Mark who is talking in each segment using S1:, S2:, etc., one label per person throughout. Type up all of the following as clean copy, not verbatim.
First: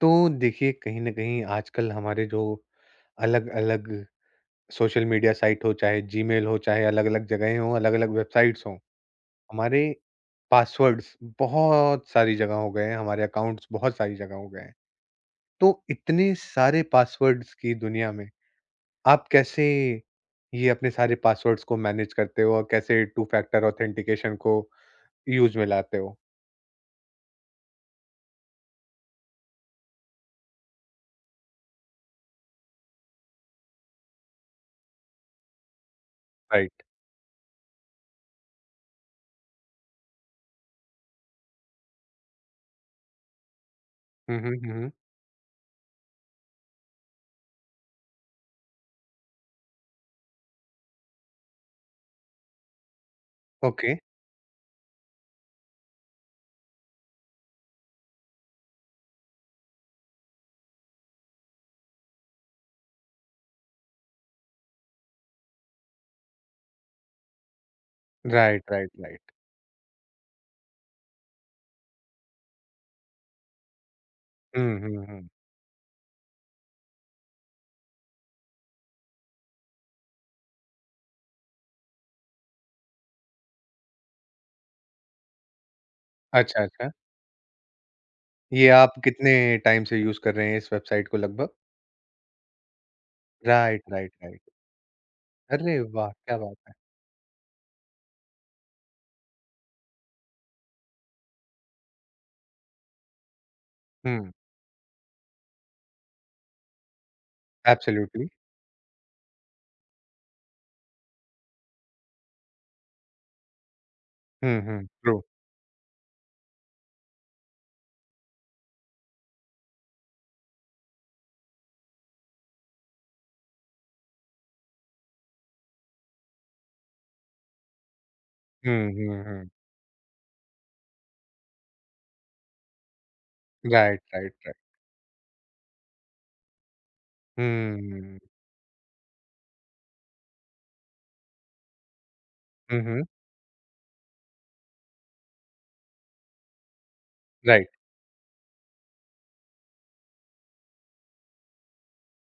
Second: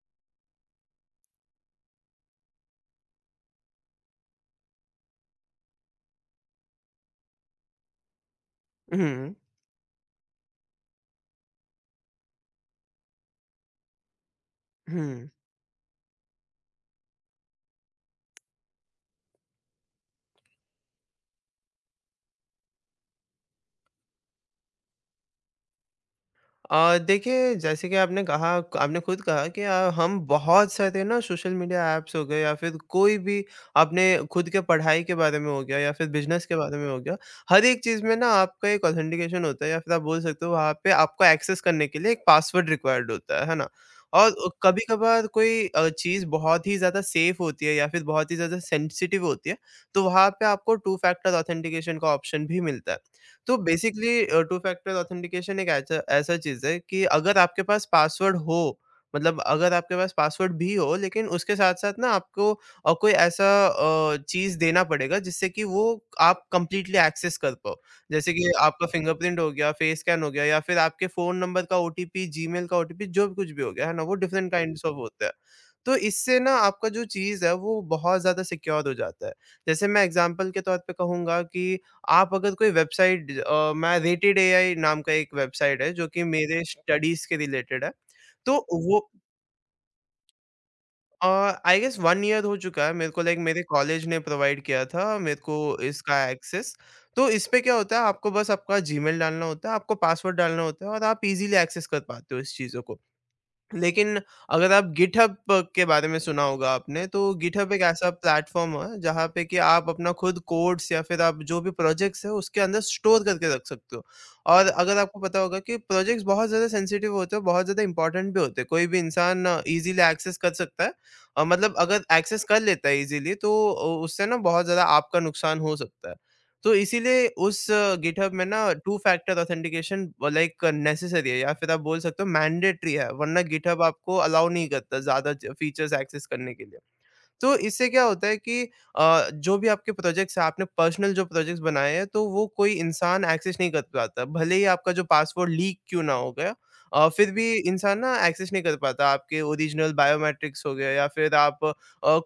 S1: तो देखिए, कहीं ना कहीं आजकल हमारे जो अलग अलग सोशल मीडिया साइट हो, चाहे जीमेल हो, चाहे अलग अलग जगहें हो, अलग अलग वेबसाइट्स हो,
S2: हुँ,
S1: हमारे पासवर्ड्स बहुत सारी जगह हो गए हैं, हमारे अकाउंट्स बहुत सारी जगह हो गए हैं।
S2: हुँ।
S1: तो इतने सारे पासवर्ड्स की दुनिया में आप कैसे ये अपने सारे पासवर्ड्स को मैनेज करते हो और कैसे टू फैक्टर ऑथेंटिकेशन को यूज में लाते हो?
S2: देखिए जैसे कि आपने कहा आपने खुद कहा कि हम बहुत सारे ना सोशल मीडिया ऐप्स हो गए या फिर कोई भी आपने खुद के पढ़ाई के बारे में हो गया या फिर बिज़नेस के बारे
S1: राइट।
S2: में हो गया। हर एक चीज़ में ना आपका एक ऑथेंटिकेशन होता है या फिर आप बोल सकते हो वहाँ पे आपको एक्सेस करने के लिए एक पासवर्ड रिक्वायर्ड होता है ना? और
S1: हम्म, हम्म, हम्म।
S2: कभी-कभार कोई चीज़ बहुत ही ज़्यादा सेफ होती है या फिर बहुत ही ज़्यादा सेंसिटिव होती है, तो वहाँ पे आपको टू फैक्टर ऑथेंटिकेशन का ऑप्शन भी मिलता है। तो
S1: okay.
S2: Basically two factor authentication एक ऐसा ऐसा चीज़ है कि अगर आपके पास पासवर्ड हो, मतलब अगर आपके पास पासवर्ड भी हो लेकिन उसके साथ-साथ ना आपको कोई ऐसा चीज़ देना पड़ेगा जिससे कि वो आप कंप्लीटली एक्सेस कर पाओ। जैसे कि
S1: राइट,
S2: आपका
S1: राइट, राइट।
S2: फिंगरप्रिंट हो गया, फेस स्कैन हो गया या फिर आपके फ़ोन नंबर का ओटीपी, जीमेल का ओटीपी, जो भी कुछ भी हो गया, है ना? वो different
S1: hmm, okay, right,
S2: kinds
S1: right, right, hmm,
S2: of
S1: hmm,
S2: होते
S1: हम्म।
S2: हैं। तो इससे ना आपका जो चीज़ है वो बहुत ज़्यादा सिक्योर हो जाता है। जैसे मैं एग्ज़ाम्पल के तौर पे कहूँगा कि आप अगर कोई वेबसाइट, मैं रेटेड एआई नाम का एक वेबसाइट है जो कि मेरे,
S1: अच्छा,
S2: अच्छा,
S1: अच्छा।
S2: स्टडीज़ के रिलेटेड है। तो
S1: ये आप
S2: वो
S1: कितने टाइम से यूज़ कर रहे हैं इस वेबसाइट को
S2: अ,
S1: लगभग?
S2: आई गेस 1 ईयर हो चुका है, मेरे को लाइक मेरे
S1: राइट,
S2: कॉलेज
S1: राइट,
S2: ने
S1: राइट।
S2: प्रोवाइड किया था मेरे को
S1: अरे वाह!
S2: इसका
S1: क्या बात है।
S2: एक्सेस। तो इसपे क्या होता है, आपको बस आपका जीमेल डालना होता है, आपको पासवर्ड डालना होता है और आप इज़िली एक्सेस कर पाते हो इस चीज़ों को। लेकिन
S1: हुँ,
S2: अगर आप गिटहब के बारे में सुना होगा आपने, तो गिटहब एक ऐसा
S1: एब्सोल्यूटली।
S2: प्लेटफ़ॉर्म है, जहाँ पे कि आप अपना खुद कोड्स या फिर आप जो भी प्रोजेक्ट्स हैं, उसके अंदर स्टोर करके रख सकते हो।
S1: हुँ,
S2: और
S1: हुँ,
S2: अगर आपको
S1: ट्रू।
S2: पता होगा कि प्रोजेक्ट्स बहुत ज़्यादा सेंसिटिव होते हैं, बहुत ज़्यादा इम्पोर्टेंट भी होते हैं। कोई भी इंसान ईज़िली एक्सेस कर सकता है, मतलब अगर एक्सेस कर लेता है ईज़िली, तो उससे ना बहुत ज़्यादा आपका नुकसान हो सकता है। तो इसीलिए उस गिटहब में ना
S1: हुँ,
S2: टू
S1: हुँ,
S2: फैक्टर
S1: हुँ।
S2: ऑथेंटिकेशन लाइक नेसेसरी है, या फिर आप बोल सकते हो मैंडेटरी है, वरना गिटहब
S1: राइट,
S2: आपको
S1: राइट,
S2: अलाउ
S1: राइट।
S2: नहीं करता ज़्यादा फीचर्स एक्सेस करने के लिए। तो इससे क्या
S1: हुँ।
S2: होता है कि जो भी आपके प्रोजेक्ट्स हैं, आपने पर्सनल जो प्रोजेक्ट्स बनाए हैं, तो वो कोई
S1: हुँ, हुँ,
S2: इंसान एक्सेस नहीं कर पाता। भले ही आपका जो पासवर्ड लीक क्यों ना हो गया, फिर भी
S1: राइट।
S2: इंसान ना एक्सेस नहीं कर पाता। आपके ओरिजिनल बायोमेट्रिक्स हो गए या फिर आप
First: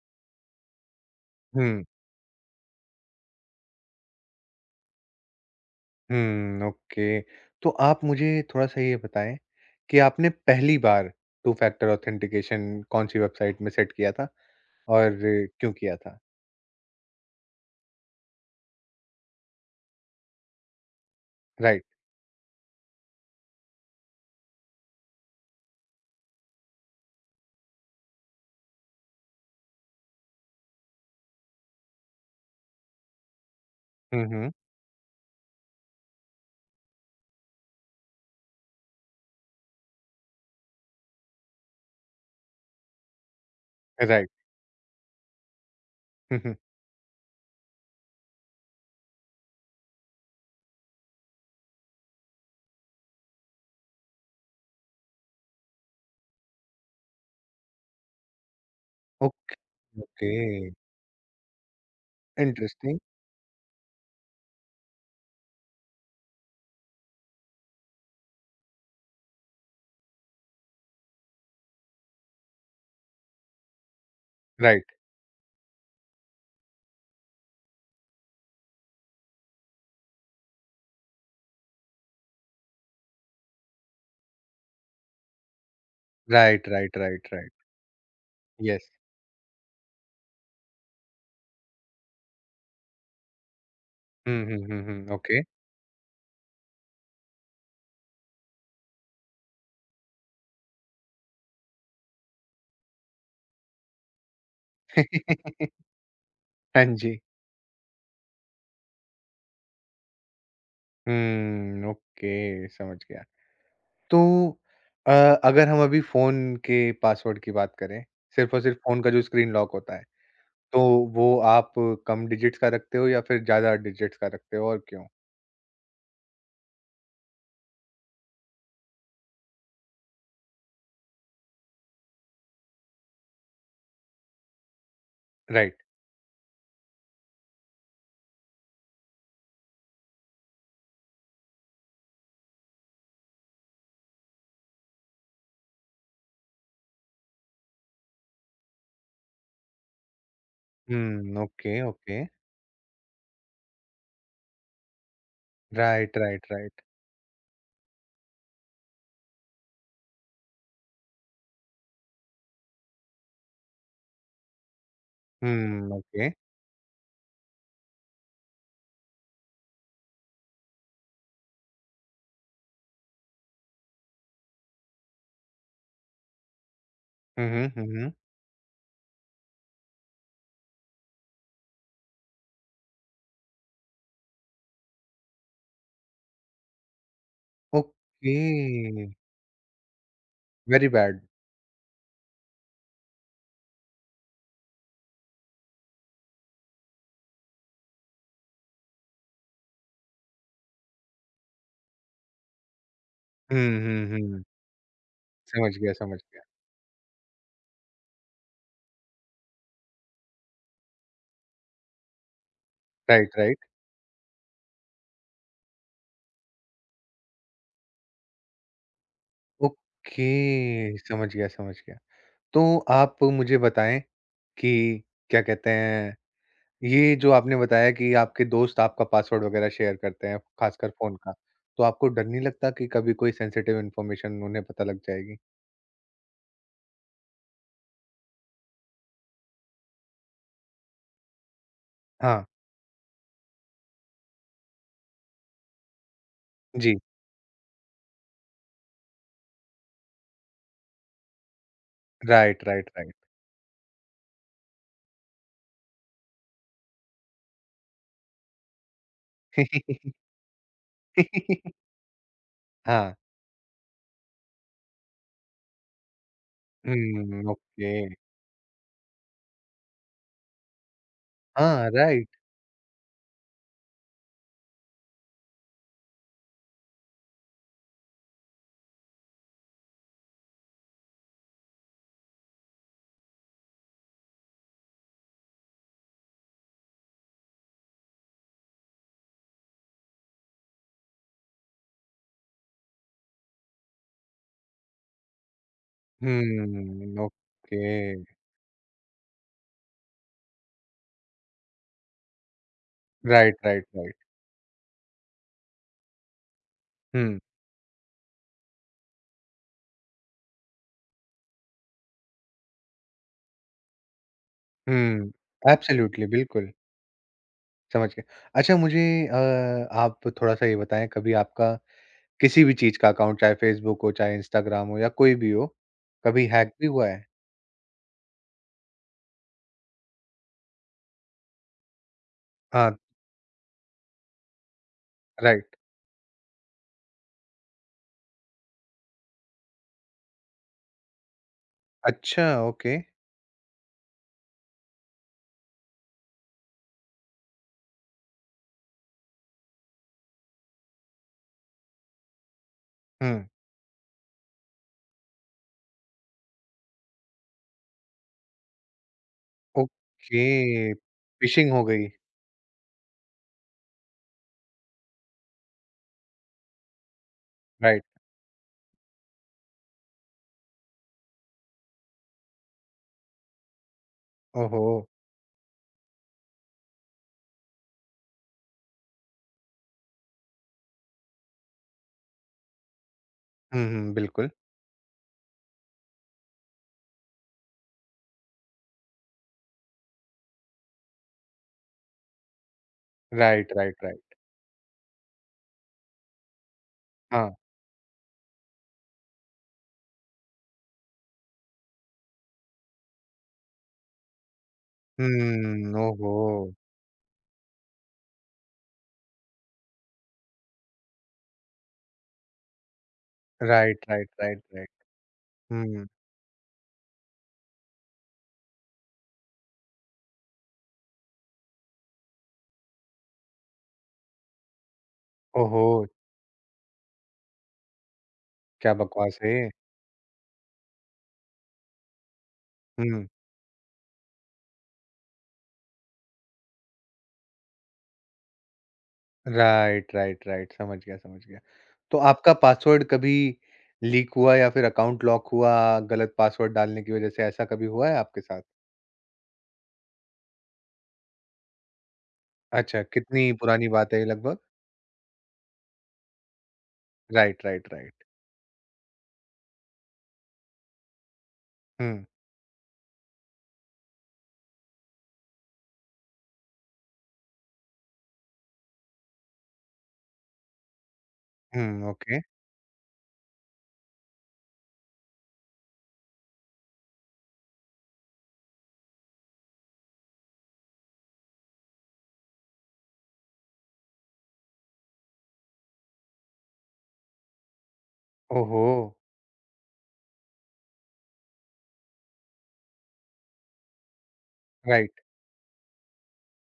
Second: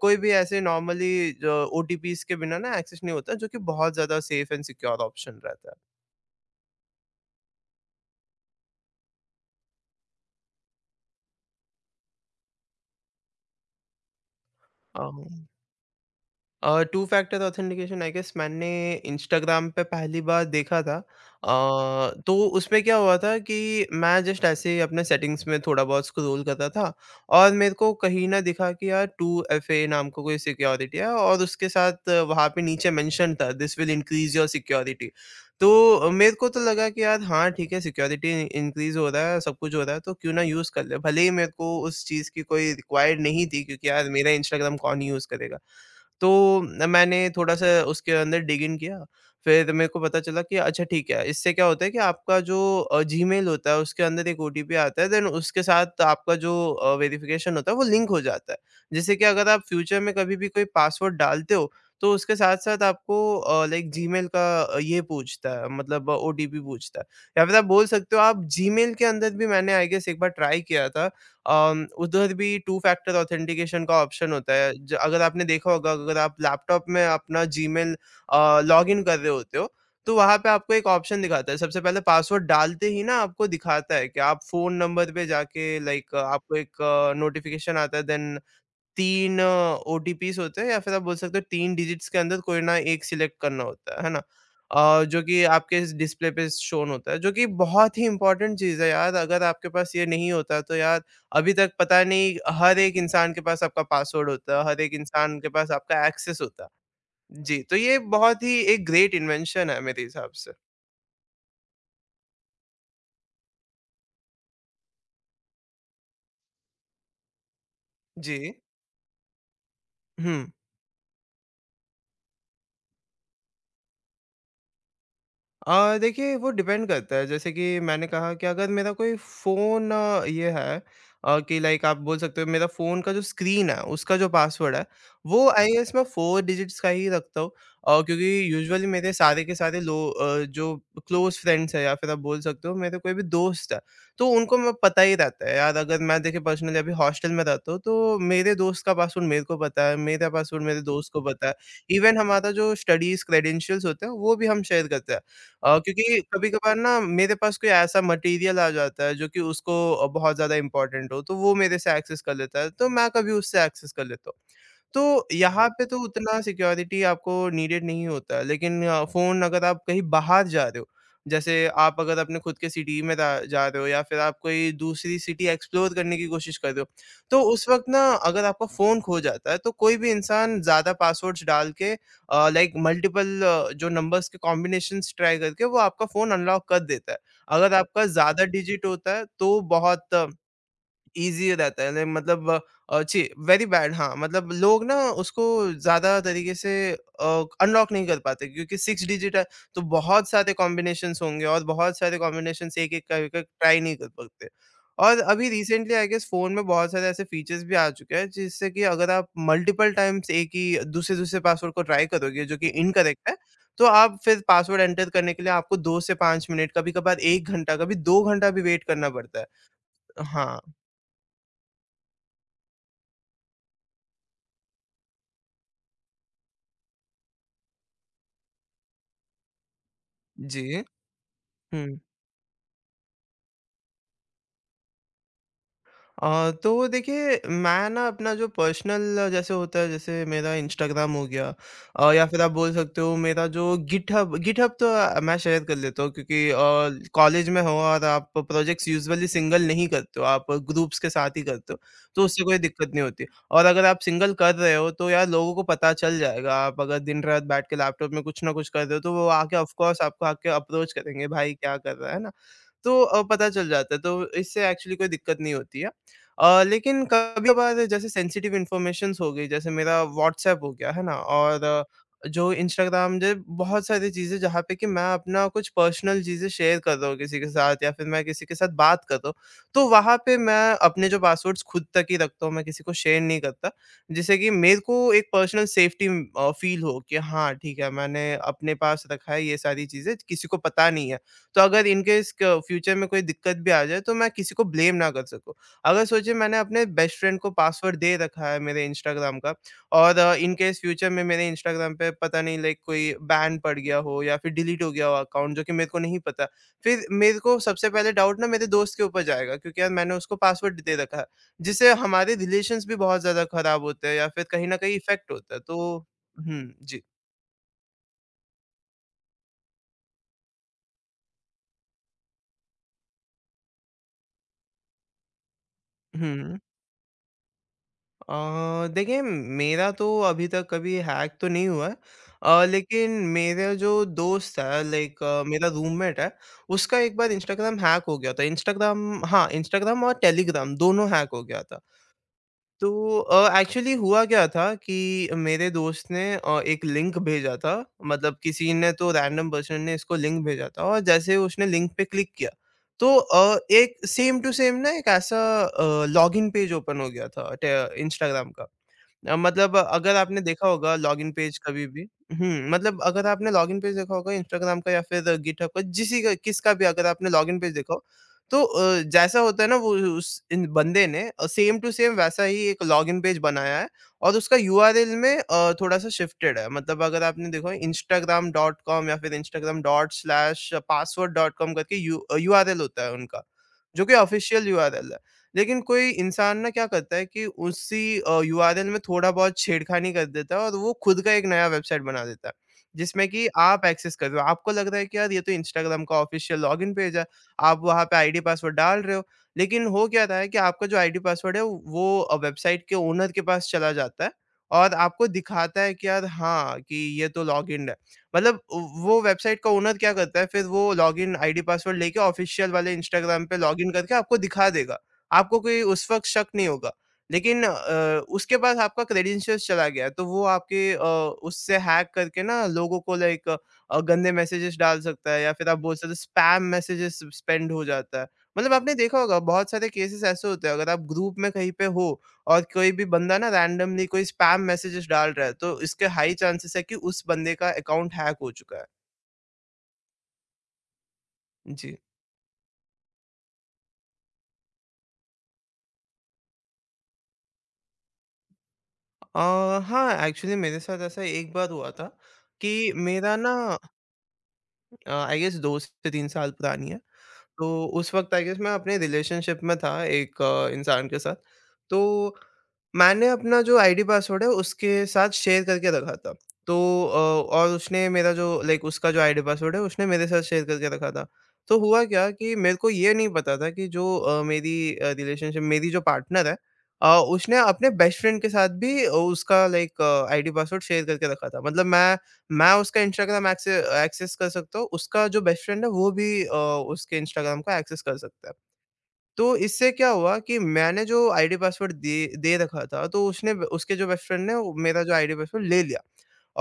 S2: कोई भी ऐसे नॉर्मली जो
S1: हुँ,
S2: ओटीपीज़ के बिना ना एक्सेस नहीं होता, जो कि बहुत ज़्यादा सेफ एंड सिक्योर ऑप्शन रहता है।
S1: हुँ, ओके। तो आप मुझे थोड़ा-सा ये बताएँ कि आपने पहली बार टू फैक्टर ऑथेंटिकेशन कौन-सी वेबसाइट में सेट किया था
S2: अ
S1: और क्यों किया था?
S2: Two factor authentication I guess मैंने इंस्टाग्राम पे पहली बार देखा था। Uh,
S1: right.
S2: तो उसमें क्या हुआ था कि मैं जस्ट ऐसे ही अपने सेटिंग्स में थोड़ा बहुत स्क्रॉल कर रहा था, और मेरे को कहीं ना दिखा कि यार 2FA नाम का कोई सिक्योरिटी है और उसके साथ वहाँ पे नीचे मेंशन था, दिस विल
S1: हुँ,
S2: इंक्रीज योर
S1: हुँ,
S2: सिक्योरिटी। तो मेरे को तो लगा कि यार हाँ ठीक है, सिक्योरिटी इंक्रीज हो रहा है, सब कुछ हो रहा है, तो क्यों ना यूज़ कर ले। भले ही मेरे को उस चीज़ की कोई रिक्वायर्ड नहीं थी, क्योंकि यार
S1: राइट।
S2: मेरा इंस्टाग्राम कौन ही यूज़ करेगा। तो
S1: हुँ, हुँ।
S2: मैंने थोड़ा-सा उसके अंदर डिग इन किया, फिर मेरे को पता चला कि अच्छा ठीक है, इससे क्या होता है कि आपका जो जीमेल होता है उसके अंदर एक ओटीपी आता है, देन उसके साथ आपका जो वेरिफिकेशन होता है वो लिंक हो जाता है। जिससे कि अगर आप फ्यूचर में
S1: ओके,
S2: कभी भी कोई पासवर्ड डालते हो, तो उसके साथ-साथ
S1: इंटरेस्टिंग।
S2: आपको लाइक जीमेल का ये पूछता है, मतलब ओटीपी पूछता है। या फिर आप बोल सकते हो आप जीमेल के अंदर भी, मैंने आई गेस एक बार ट्राई किया था, उधर भी टू फैक्टर ऑथेंटिकेशन का ऑप्शन होता है।
S1: राइट,
S2: ज अगर आपने देखा होगा, अगर आप लैपटॉप में अपना जीमेल लॉगिन कर रहे होते हो, तो वहाँ पे आपको एक ऑप्शन दिखाता है। सबसे पहले पासवर्ड डालते ही ना आपको दिखाता है कि आप फ़ोन नंबर पे जाके लाइक आपको
S1: राइट,
S2: एक
S1: राइट, राइट, राइट।
S2: नोटिफ़िकेशन आता है, देन
S1: येस।
S2: 3 ओटीपीज़ होते हैं या फिर आप बोल सकते हो 3 डिजिट्स के अंदर कोई ना एक सिलेक्ट करना होता है ना?
S1: हुँ, हुँ, हुँ, हुँ,
S2: जो
S1: ओके।
S2: कि आपके इस डिस्प्ले पे शोन होता है, जो कि बहुत ही इम्पोर्टेंट चीज़ है यार, अगर आपके पास ये नहीं होता तो यार अभी तक पता नहीं, हर एक इंसान के पास आपका पासवर्ड होता, हर एक इंसान के पास आपका एक्सेस होता।
S1: हाँ जी।
S2: जी, तो ये बहुत ही एक ग्रेट इन्वेंशन है मेरे हिसाब से।
S1: हुँ, ओके, समझ गया। तो अ, अगर हम अभी फ़ोन के पासवर्ड की बात करें,
S2: जी।
S1: सिर्फ़ और सिर्फ़ फ़ोन का जो स्क्रीन लॉक होता है,
S2: हुँ।
S1: तो वो आप कम डिजिट्स का रखते हो या फिर ज़्यादा डिजिट्स का रखते हो और क्यों?
S2: देखिए, वो डिपेंड करता है। जैसे कि मैंने कहा कि अगर मेरा कोई फ़ोन, ये है कि लाइक आप बोल सकते हो मेरा फ़ोन का जो स्क्रीन है उसका जो पासवर्ड है, वो आई, जी,
S1: राइट।
S2: गेस मैं 4 डिजिट्स का ही रखता हूँ। क्योंकि यूजुअली मेरे सारे के सारे जो क्लोज़ फ्रेंड्स हैं या फिर आप बोल सकते हो मेरे कोई भी दोस्त है, तो उनको मैं पता ही रहता है यार। अगर मैं, देखिए पर्सनली अभी हॉस्टल में रहता हूँ, तो मेरे दोस्त का पासवर्ड मेरे को पता है, मेरा पासवर्ड मेरे दोस्त को
S1: हुँ,
S2: पता है।
S1: Okay,
S2: even
S1: okay.
S2: हमारा जो स्टडीज़ क्रेडेंशियल्स होते हैं वो भी हम शेयर करते हैं।
S1: राइट,
S2: क्योंकि
S1: राइट,
S2: कभी-कभार
S1: राइट।
S2: ना मेरे पास कोई ऐसा मटेरियल आ जाता है जो कि उसको बहुत ज़्यादा इम्पोर्टेंट हो, तो वो मेरे से एक्सेस कर लेता है, तो मैं कभी उससे एक्सेस कर लेता हूँ। तो यहाँ पे
S1: हुँ,
S2: तो
S1: ओके।
S2: उतना सिक्योरिटी आपको नीडेड नहीं होता, लेकिन फ़ोन अगर आप कहीं बाहर जा रहे हो, जैसे आप अगर अपने खुद के सिटी में रा जा रहे हो या फिर आप कोई दूसरी सिटी एक्सप्लोर करने की कोशिश कर रहे हो, तो
S1: हुँ,
S2: उस
S1: हुँ,
S2: वक़्त
S1: हुँ,
S2: ना
S1: हुँ।
S2: अगर आपका फ़ोन खो जाता है, तो कोई भी इंसान ज़्यादा पासवर्ड्स डाल के, लाइक मल्टीपल, जो नंबर्स के कॉम्बिनेशंस ट्राई करके वो आपका फ़ोन अनलॉक कर देता है। अगर आपका
S1: ओके,
S2: ज़्यादा डिजिट होता है, तो बहुत
S1: वेरी बैड।
S2: ईज़ी रहता है, लाइक मतलब, छी, वेरी बैड, हाँ, मतलब लोग ना उसको ज़्यादा तरीके से अनलॉक नहीं कर पाते, क्योंकि 6 डिजिट है, तो बहुत सारे कॉम्बिनेशंस होंगे और बहुत सारे कॉम्बिनेशंस एक-एक करके
S1: हुँ,
S2: ट्राई नहीं कर
S1: हुँ, हुँ।
S2: सकते। और अभी
S1: समझ गया,
S2: रिसेंटली आई
S1: समझ
S2: गेस
S1: गया।
S2: फ़ोन में बहुत सारे ऐसे फीचर्स भी आ चुके हैं, जिससे कि अगर आप मल्टिपल टाइम्स एक ही दूसरे-दूसरे पासवर्ड को ट्राई करोगे जो कि इनकरेक्ट है,
S1: राइट, राइट।
S2: तो आप फिर पासवर्ड एंटर करने के लिए आपको 2 से 5 मिनट, कभी-कभार 1 घंटा, कभी 2 घंटा भी वेट करना पड़ता है। हाँ,
S1: ओके, समझ गया, समझ गया। तो आप मुझे बताएँ कि क्या कहते हैं, ये जो आपने बताया कि आपके दोस्त आपका पासवर्ड वगैरह शेयर करते हैं,
S2: जी।
S1: खासकर फ़ोन का, तो
S2: हुँ।
S1: आपको डर नहीं लगता कि कभी कोई सेंसिटिव इन्फॉर्मेशन उन्हें पता लग जाएगी?
S2: तो देखिए, मैं ना अपना जो पर्सनल जैसे होता है, जैसे मेरा इंस्टाग्राम हो गया, या फिर
S1: हाँ,
S2: आप बोल सकते हो मेरा जो गिटहब गिटहब तो मैं शेयर कर लेता हूँ, क्योंकि
S1: जी।
S2: कॉलेज में हो और आप प्रोजेक्ट्स यूजुअली सिंगल नहीं करते हो, आप ग्रुप्स के साथ ही करते हो, तो उससे कोई
S1: राइट,
S2: दिक्कत
S1: राइट,
S2: नहीं
S1: राइट।
S2: होती। और अगर आप सिंगल कर रहे हो तो यार लोगों को पता चल जाएगा, आप अगर दिन-रात बैठ के लैपटॉप में कुछ ना कुछ कर रहे हो तो वो आके ऑफ कोर्स आपको आके अप्रोच करेंगे, भाई क्या कर रहा है ना? तो
S1: हाँ।
S2: पता चल जाता है, तो इससे एक्चुअली कोई दिक्कत नहीं होती है। लेकिन
S1: हुँ,
S2: कभी-कभार
S1: ओके।
S2: जैसे सेंसिटिव इन्फॉर्मेशंस हो गई, जैसे मेरा व्हाट्सऐप हो गया है ना, और
S1: हाँ, राइट।
S2: जो इंस्टाग्राम, जो बहुत सारी चीज़ें जहाँ पे कि मैं अपना कुछ पर्सनल चीज़ें शेयर कर रहा हूँ किसी के साथ या फिर मैं किसी के साथ बात कर रहा हूँ, तो वहाँ पे मैं अपने जो पासवर्ड्स खुद तक ही रखता हूँ, मैं किसी को शेयर नहीं करता। जिससे कि मेरे को एक पर्सनल सेफ्टी फील हो कि हाँ, ठीक है, मैंने अपने पास रखा है, ये सारी चीज़ें किसी को पता नहीं है। तो अगर इन केस क फ्यूचर में कोई दिक्कत भी आ जाए, तो मैं किसी को ब्लेम ना कर सकूँ। अगर सोचिए मैंने अपने बेस्ट
S1: हुँ,
S2: फ्रेंड को पासवर्ड दे
S1: ओके।
S2: रखा है मेरे इंस्टाग्राम का, और इन केस फ्यूचर में मेरे इंस्टाग्राम पे पता नहीं, लाइक कोई
S1: राइट,
S2: बैन पड़
S1: राइट,
S2: गया
S1: राइट।
S2: हो या फिर डिलीट हो गया हो अकाउंट, जो कि मेरे को नहीं पता। फिर मेरे
S1: हुँ,
S2: को सबसे पहले डाउट ना मेरे दोस्त के ऊपर जाएगा, क्योंकि यार मैंने उसको पासवर्ड दे रखा है। जिससे हमारे रिलेशंस भी बहुत ज़्यादा खराब होते हैं या फिर कहीं न कहीं इफ़ेक्ट
S1: हुँ।
S2: होता है। तो
S1: एब्सोल्युटली, बिल्कुल,
S2: हुँ, जी।
S1: समझ गया। अच्छा, मुझे आप थोड़ा-सा ये बताएँ, कभी आपका किसी भी चीज़ का अकाउंट, चाहे फ़ेसबुक हो, चाहे इंस्टाग्राम हो या कोई भी हो,
S2: हुँ,
S1: कभी
S2: हुँ।
S1: हैक भी हुआ है?
S2: देखिए, मेरा तो अभी तक कभी हैक तो नहीं हुआ है।
S1: हाँ,
S2: लेकिन मेरा जो दोस्त है, लाइक मेरा
S1: राइट।
S2: रूममेट है, उसका एक बार इंस्टाग्राम हैक हो गया था। इंस्टाग्राम, हाँ, इंस्टाग्राम और टेलीग्राम दोनों हैक हो गया था।
S1: अच्छा,
S2: तो
S1: ओके।
S2: एक्चुअली हुआ क्या था कि मेरे दोस्त ने एक लिंक भेजा था। मतलब किसी ने, तो रैंडम पर्सन ने इसको लिंक भेजा था और जैसे उसने लिंक पे क्लिक किया, तो
S1: हुँ,
S2: एक सेम टू सेम ना एक ऐसा लॉगिन पेज ओपन हो गया था टे इंस्टाग्राम का। मतलब अगर आपने
S1: ओके,
S2: देखा होगा लॉगिन पेज
S1: फ़िशिंग हो
S2: कभी भी।
S1: गई,
S2: हुँ, मतलब अगर आपने लॉगिन पेज देखा होगा इंस्टाग्राम का या फिर गिटहब का, जिसी का किसका भी अगर आपने लॉगिन पेज देखा हो,
S1: राइट।
S2: तो जैसा होता है ना वो। उस इन बंदे ने सेम टू सेम वैसा ही एक लॉगिन पेज बनाया है और उसका
S1: ओहो!
S2: यूआरएल में थोड़ा-सा शिफ्टेड है। मतलब अगर आपने देखा हो instagram.com या फिर instagram dot slash password dot com करके यूआरएल होता है उनका,
S1: हुँ,
S2: जो कि
S1: हुँ, बिल्कुल।
S2: ऑफिशियल यूआरएल है। लेकिन कोई इंसान ना क्या करता है कि उसी यूआरएल में थोड़ा बहुत छेड़खानी कर देता है और वो खुद का एक नया वेबसाइट बना देता है, जिसमें कि
S1: राइट,
S2: आप
S1: राइट,
S2: एक्सेस कर
S1: राइट।
S2: रहे हो। आपको लग रहा है कि यार ये तो इंस्टाग्राम का ऑफ़िशियल लॉगिन पेज है,
S1: हाँ।
S2: आप वहाँ पे आईडी पासवर्ड डाल रहे हो, लेकिन हो क्या रहा है कि आपका जो आईडी पासवर्ड है वो वेबसाइट के ओनर के पास चला जाता है और आपको दिखाता है कि यार
S1: ओहो!
S2: हाँ, कि ये तो लॉगिन्ड है। मतलब उ वो वेबसाइट का ओनर क्या करता है, फिर वो लॉगिन आईडी पासवर्ड लेके ऑफ़िशियल वाले इंस्टाग्राम पे लॉगिन
S1: राइट,
S2: करके
S1: राइट,
S2: आपको
S1: राइट,
S2: दिखा
S1: राइट।
S2: देगा। आपको कोई
S1: हुँ,
S2: उस वक़्त शक नहीं होगा। लेकिन उसके बाद आपका क्रेडेंशियल्स चला गया, तो वो आपके उससे हैक करके ना लोगों को लाइक गंदे मैसेजेस डाल सकता है, या फिर आप
S1: ओहो!
S2: बोल सकते हो स्पैम मैसेजेस स्पेंड हो जाता है। मतलब आपने
S1: क्या
S2: देखा होगा
S1: बकवास है
S2: बहुत
S1: ये!
S2: सारे केसेस ऐसे होते हैं, अगर आप ग्रुप में कहीं पे हो और कोई भी
S1: हुँ।
S2: बंदा ना रैंडमली कोई स्पैम मैसेजेस डाल रहा है, तो इसके हाई चांसेस है कि उस बंदे का अकाउंट हैक हो चुका है।
S1: राइट, राइट, राइट, समझ गया, समझ गया।
S2: जी।
S1: तो आपका पासवर्ड कभी लीक हुआ या फिर अकाउंट लॉक हुआ गलत पासवर्ड डालने की वजह से, ऐसा कभी हुआ है आपके साथ?
S2: अ, हाँ, एक्चुअली मेरे साथ ऐसा एक बार हुआ था कि
S1: अच्छा,
S2: मेरा
S1: कितनी
S2: ना
S1: पुरानी बात है ये लगभग?
S2: आई गेस 2 से 3 साल पुरानी है।
S1: राइट,
S2: तो
S1: राइट,
S2: उस
S1: राइट।
S2: वक़्त आई गेस मैं अपने रिलेशनशिप में था, एक इंसान के साथ। तो
S1: हुँ,
S2: मैंने अपना जो आईडी पासवर्ड है उसके साथ शेयर करके रखा था। तो अ, और उसने मेरा जो लाइक उसका जो आईडी पासवर्ड है उसने मेरे साथ शेयर करके रखा था। तो हुआ
S1: हुँ,
S2: क्या
S1: ओके।
S2: कि मेरे को ये नहीं पता था कि जो मेरी रिलेशनशिप मेरी जो पार्टनर है, उसने अपने बेस्ट फ्रेंड के साथ भी उसका लाइक आईडी पासवर्ड शेयर करके रखा था। मतलब मैं उसका इंस्टाग्राम एक्से एक्सेस कर सकता हूँ, उसका जो बेस्ट फ्रेंड है वो भी उसके इंस्टाग्राम को एक्सेस कर सकता है।
S1: ओहो!
S2: तो इससे क्या हुआ कि मैंने जो आईडी पासवर्ड दे दे रखा था, तो उसने ब उसके जो बेस्ट फ्रेंड ने वो मेरा जो
S1: राइट,
S2: आईडी पासवर्ड ले लिया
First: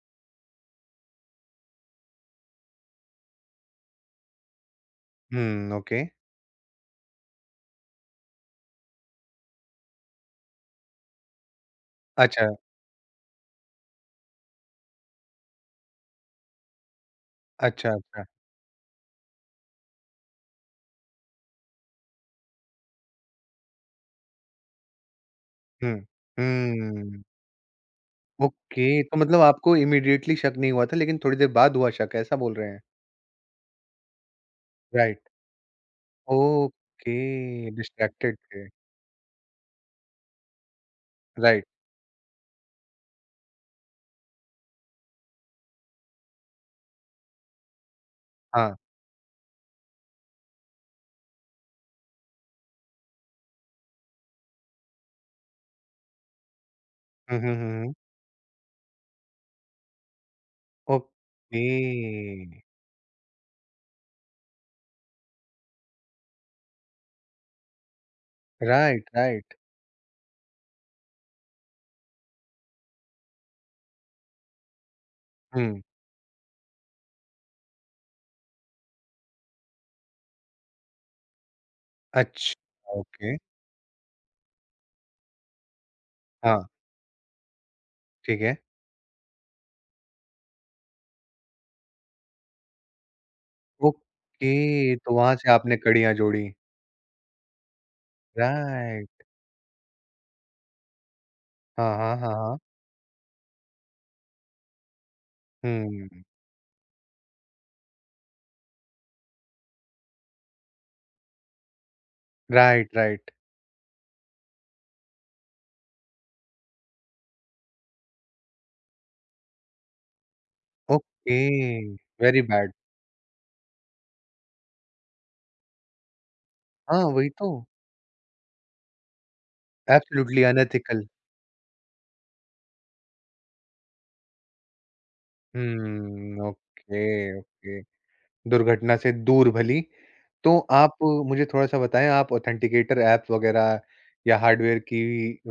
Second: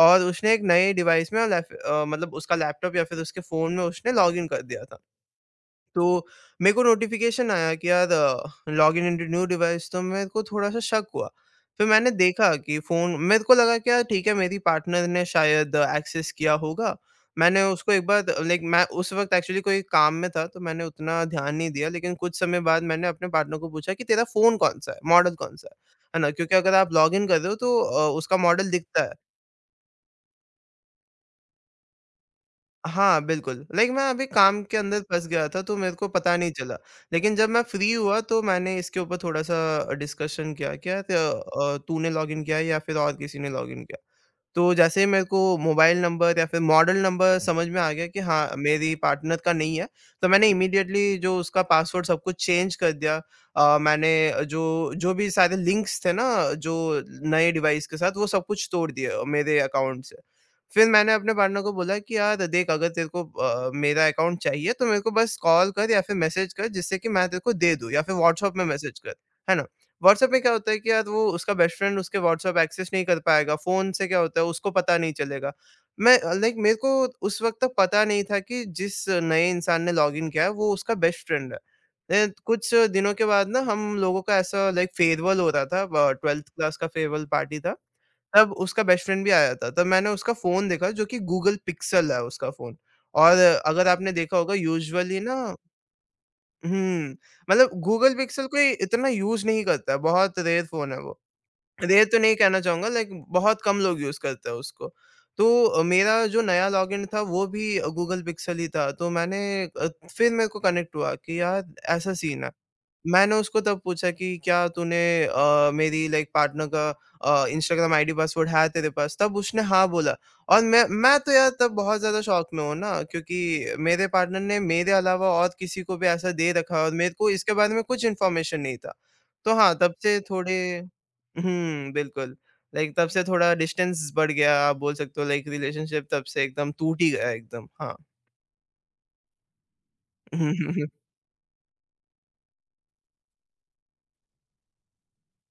S2: और उसने एक नए डिवाइस में मतलब उसका लैपटॉप या फिर उसके फ़ोन में उसने लॉगिन कर दिया था।
S1: हुँ, ओके।
S2: तो मेरे को नोटिफ़िकेशन आया कि यार लॉगिन इनटू न्यू डिवाइस, तो मेरे को थोड़ा-सा शक हुआ। फिर मैंने
S1: अच्छा,
S2: देखा कि फ़ोन, मेरे को लगा कि यार ठीक है, मेरी पार्टनर ने शायद एक्सेस किया होगा। मैंने
S1: अच्छा,
S2: उसको एक
S1: अच्छा।
S2: बार लाइक, मैं उस वक़्त एक्चुअली कोई काम में था तो मैंने उतना ध्यान नहीं दिया, लेकिन कुछ समय बाद मैंने अपने पार्टनर को पूछा कि तेरा फ़ोन कौन-सा है? मॉडल कौन-सा है?
S1: हुँ,
S2: है ना? क्योंकि अगर आप
S1: हुँ,
S2: लॉगिन कर रहे हो तो उसका मॉडल
S1: ओके।
S2: दिखता है।
S1: तो मतलब आपको इमीडिएटली शक नहीं हुआ था, लेकिन थोड़ी देर बाद हुआ शक, ऐसा बोल रहे हैं?
S2: हाँ, बिल्कुल। लाइक मैं अभी काम के अंदर
S1: राइट,
S2: फँस गया था तो मेरे को पता नहीं चला।
S1: ओके,
S2: लेकिन जब मैं फ्री हुआ
S1: डिस्ट्रैक्टेड
S2: तो
S1: थे।
S2: मैंने इसके ऊपर थोड़ा-सा डिस्कशन किया,
S1: राइट,
S2: तूने लॉगिन किया है या फिर और किसी ने लॉगिन किया? तो जैसे ही मेरे को मोबाइल नंबर या फिर मॉडल नंबर समझ में आ गया कि हाँ,
S1: हाँ।
S2: मेरी पार्टनर का नहीं है, तो मैंने इमीडिएटली जो उसका पासवर्ड सब कुछ चेंज कर दिया। मैंने जो जो भी सारे लिंक्स थे ना, जो
S1: हुँ,
S2: नए
S1: हुँ, हुँ,
S2: डिवाइस
S1: हुँ।
S2: के साथ, वो सब कुछ तोड़ दिए मेरे अकाउंट से। फिर मैंने अपने पार्टनर
S1: ओके,
S2: को बोला कि, "यार देख, अगर तेरे को मेरा अकाउंट चाहिए तो मेरे को बस कॉल कर या फिर मैसेज कर, जिससे कि मैं तेरे को दे दूँ, या फिर व्हाट्सएप में मैसेज
S1: राइट,
S2: कर।"
S1: राइट।
S2: है ना? व्हाट्सएप में क्या होता है कि यार वो उसका बेस्ट फ्रेंड उसके व्हाट्सएप एक्सेस नहीं कर पाएगा, फ़ोन से क्या होता है उसको पता नहीं चलेगा।
S1: हुँ,
S2: मैं लाइक मेरे को उस वक़्त तक पता नहीं था कि जिस नए इंसान ने लॉगिन किया है वो उसका बेस्ट फ्रेंड है। देन
S1: अच्छा,
S2: कुछ दिनों के
S1: ओके,
S2: बाद ना हम लोगों का ऐसा लाइक फेयरवेल हो रहा था, ब 12th
S1: हाँ,
S2: क्लास का फेयरवेल पार्टी था,
S1: ठीक
S2: तब
S1: है।
S2: उसका बेस्ट फ्रेंड भी आया था। तब मैंने उसका फ़ोन देखा जो कि गूगल पिक्सल है उसका फ़ोन, और अगर आपने देखा होगा
S1: ओके, तो
S2: यूजुअली ना,
S1: वहाँ से आपने कड़ियाँ जोड़ी,
S2: हुँ, मतलब गूगल पिक्सेल कोई इतना
S1: राइट,
S2: यूज़ नहीं करता है, बहुत रेयर फ़ोन है वो।
S1: हाँ,
S2: रेयर
S1: हाँ,
S2: तो
S1: हाँ,
S2: नहीं
S1: हाँ,
S2: कहना चाहूँगा, लाइक बहुत कम लोग यूज़ करते हैं उसको। तो
S1: हुँ,
S2: मेरा जो नया लॉगिन था वो भी गूगल पिक्सेल ही था, तो मैंने अ, फिर मेरे को कनेक्ट हुआ कि यार ऐसा सीन है।
S1: राइट, राइट,
S2: मैंने उसको तब पूछा कि क्या तूने मेरी लाइक पार्टनर का इंस्टाग्राम आईडी पासवर्ड है तेरे पास? तब उसने हाँ बोला, और मैं तो
S1: ओके,
S2: यार तब बहुत ज़्यादा
S1: वेरी
S2: शॉक में
S1: बैड,
S2: हूँ ना, क्योंकि मेरे पार्टनर ने मेरे अलावा और किसी को भी ऐसा दे रखा है और
S1: हाँ,
S2: मेरे को
S1: वही
S2: इसके
S1: तो,
S2: बारे में कुछ इन्फॉर्मेशन नहीं था। तो हाँ, तब से
S1: एब्सोल्युटली
S2: थोड़े।
S1: अनएथिकल,
S2: हुँ, बिल्कुल। लाइक तब से थोड़ा डिस्टेंस बढ़ गया, आप बोल सकते हो लाइक रिलेशनशिप तब से
S1: हुँ,
S2: एकदम टूट ही गया
S1: ओके,
S2: एकदम।
S1: ओके,
S2: हाँ।
S1: दुर्घटना से दूर भली। तो आप मुझे थोड़ा-सा बताएँ, आप ऑथेंटिकेटर ऐप्स वग़ैरह या हार्डवेयर की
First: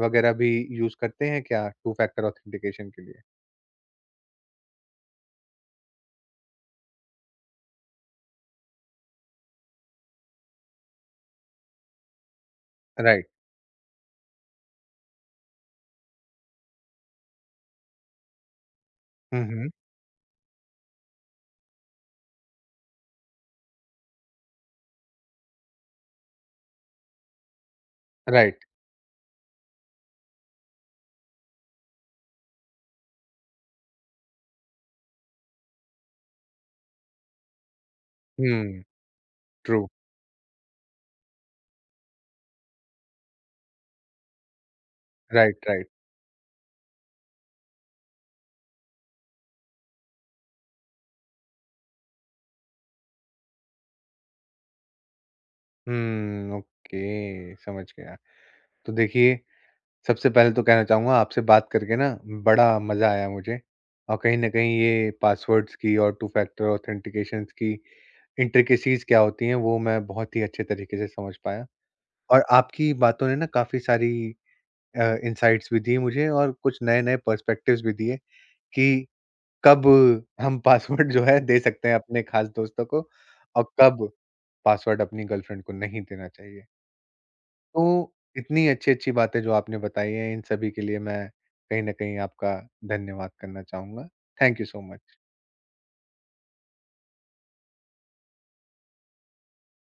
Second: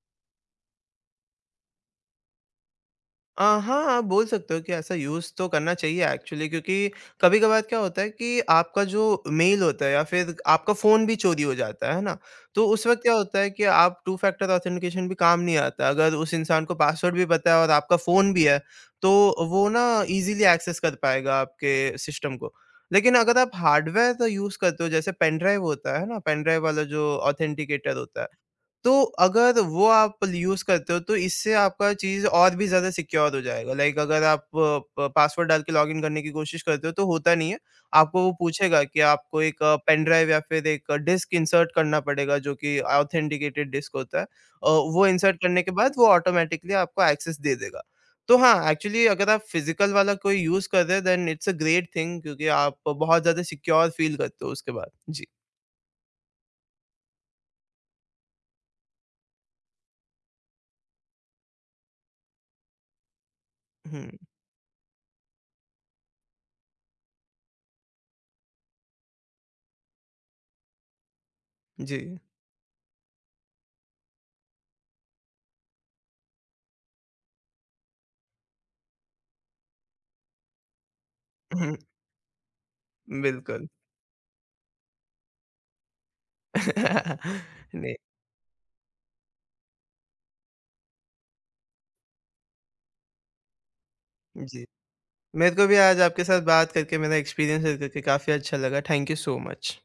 S1: वग़ैरह भी यूज़ करते हैं क्या टू फैक्टर ऑथेंटिकेशन के लिए?
S2: हाँ, आप बोल सकते हो कि ऐसा यूज़ तो करना चाहिए एक्चुअली, क्योंकि कभी-कभार क्या होता है कि आपका जो मेल होता है या फिर आपका फ़ोन भी चोरी हो जाता है ना? तो उस वक़्त क्या
S1: राइट।
S2: होता है कि आप टू फैक्टर ऑथेंटिकेशन भी काम नहीं आता। अगर उस इंसान को पासवर्ड भी पता है और आपका फ़ोन भी है, तो
S1: हुँ,
S2: वो
S1: हुँ।
S2: ना ईज़िली एक्सेस कर पाएगा आपके सिस्टम को। लेकिन अगर आप हार्डवेयर तो यूज़ करते हो, जैसे पेन ड्राइव होता है ना, पेन ड्राइव वाला जो ऑथेंटिकेटर होता है,
S1: राइट।
S2: तो अगर वो आप यूज़ करते हो तो इससे आपका चीज़ और भी ज़्यादा सिक्योर हो जाएगा। लाइक अगर आप प पासवर्ड डाल के लॉगिन करने की कोशिश करते हो तो होता नहीं है। आपको वो पूछेगा
S1: हुँ,
S2: कि आपको एक
S1: ट्रू।
S2: पेन ड्राइव या फिर एक डिस्क इंसर्ट करना पड़ेगा, जो कि ऑथेंटिकेटेड डिस्क होता है। वो इंसर्ट
S1: राइट,
S2: करने के
S1: राइट।
S2: बाद वो ऑटोमैटिकली आपको एक्सेस दे देगा। तो हाँ, एक्चुअली अगर आप फिज़िकल वाला कोई यूज़ कर रहे हैं then it's a great thing, क्योंकि आप बहुत ज़्यादा सिक्योर फ़ील करते हो उसके बाद। जी।
S1: हुँ, ओके, समझ गया। तो देखिए, सबसे पहले तो कहना चाहूँगा आपसे बात करके ना बड़ा मज़ा आया मुझे,
S2: हुँ,
S1: और कहीं न कहीं ये पासवर्ड्स की और टू फैक्टर ऑथेंटिकेशंस की इंट्रिकेसीज़ क्या होती हैं वो मैं बहुत ही अच्छे तरीके से समझ पाया,
S2: जी।
S1: और आपकी बातों ने ना काफ़ी सारी इनसाइट्स भी दिए मुझे और कुछ नए-नए पर्सपेक्टिव्स भी दिए कि कब हम पासवर्ड जो है दे
S2: हुँ,
S1: सकते हैं अपने खास दोस्तों को और
S2: बिल्कुल।
S1: कब पासवर्ड अपनी गर्लफ्रेंड को नहीं देना चाहिए।
S2: नहीं,
S1: तो इतनी अच्छी-अच्छी बातें जो आपने बताई हैं, इन सभी के लिए मैं कहीं न कहीं आपका धन्यवाद करना चाहूँगा। थैंक
S2: जी।
S1: You so much.
S2: मेरे को भी आज आपके साथ बात करके, मेरा एक्सपीरियंस शेयर करके काफ़ी अच्छा लगा। Thank you so much.